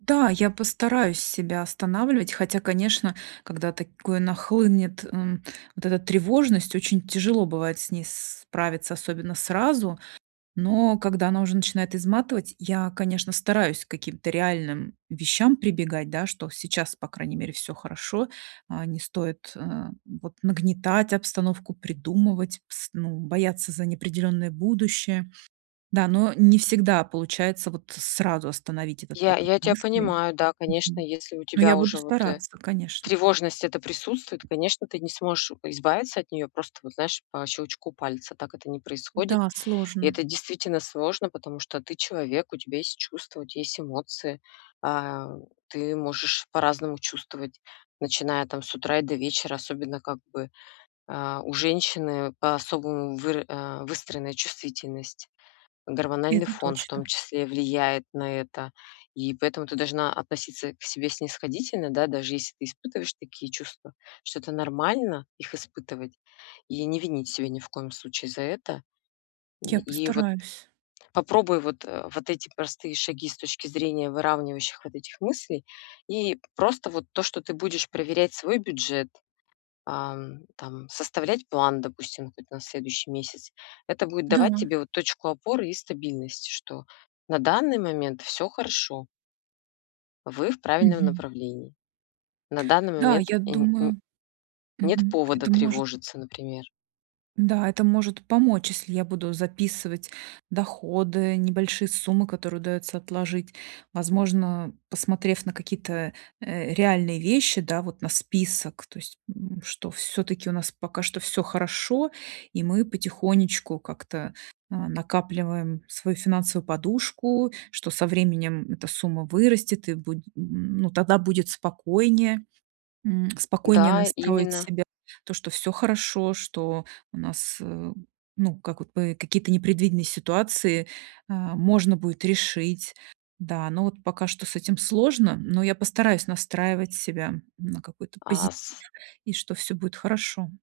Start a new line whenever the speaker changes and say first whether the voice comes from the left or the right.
right: Да, я постараюсь себя останавливать, хотя, конечно, когда такое нахлынет, м, вот эта тревожность, очень тяжело бывает с ней справиться, особенно сразу, но когда она уже начинает изматывать, я, конечно, стараюсь к каким-то реальным вещам прибегать, да. Что сейчас, по крайней мере, всё хорошо, а, не стоит, э, вот нагнетать обстановку, придумывать, пс ну, бояться за неопределенное будущее. Да, но не всегда получается вот сразу остановить этот
left: Я
right: поток
left: я тя
right: мыслей,
left: понимаю, да, конечно,
right: мгм,
left: если у
right: но я
left: тебя
right: буду
left: уже, вот, э,
right: стараться, конечно.
left: тревожность эта присутствует, конечно, ты не сможешь, э, избавиться от неё просто, вот, знаешь, по щелчку пальца. Так это не происходит.
right: Да,
left: И
right: сложно.
left: это действительно сложно, потому что ты человек, у тебя есть чувства, у тя есть эмоции. А, ты можешь по-разному чувствовать, начиная там с утра и до вечера, особенно, как бы, а, у женщины по-особому выра а, выстроенная чувствительность. Гормональный
right: Это
left: фон в том
right: точно.
left: числе влияет на это. И поэтому ты должна относиться к себе снисходительно, да, даже если ты испытываешь такие чувства, что это нормально их испытывать, и не винить себя ни в коем случае за это.
right: Я
left: И и вот
right: постараюсь.
left: попробуй вот, э, вот эти простые шаги с точки зрения выравнивающих вот этих мыслей. И просто вот то, что ты будешь проверять свой бюджет, ам, там, составлять план, допустим, какой-то на следующий месяц. Это будет
right: Да.
left: давать тебе, вот, точку опоры и стабильность, что на данный момент всё хорошо вы в правильном
right: Мгм.
left: направлении. На данный
right: Да,
left: момент, э,
right: я
left: нь н
right: думаю,
left: нет
right: мгм,
left: повода
right: это может
left: тревожиться, например.
right: Да, это может помочь, если я буду записывать доходы, небольшие суммы, которые удаётся отложить. Возможно, посмотрев на какие-то, э, реальные вещи, да вот на список, то есть, м, что всё-таки у нас пока что всё хорошо, и мы потихонечку как-то, а, накапливаем свою финансовую подушку, что со временем эта сумма вырастет и будет, м, ну, тогда будет спокойнее, м, спокойнее
left: Да,
right: настроить
left: именно.
right: себя. То, что всё хорошо, что у нас, э, ну, как вот, п какие-то непредвиденные ситуации, а, можно будет решить. Да, но вот пока что с этим сложно, но я постараюсь настраивать себя на какой-то
left: А
right: позитив
left: с
right: и что всё будет хорошо.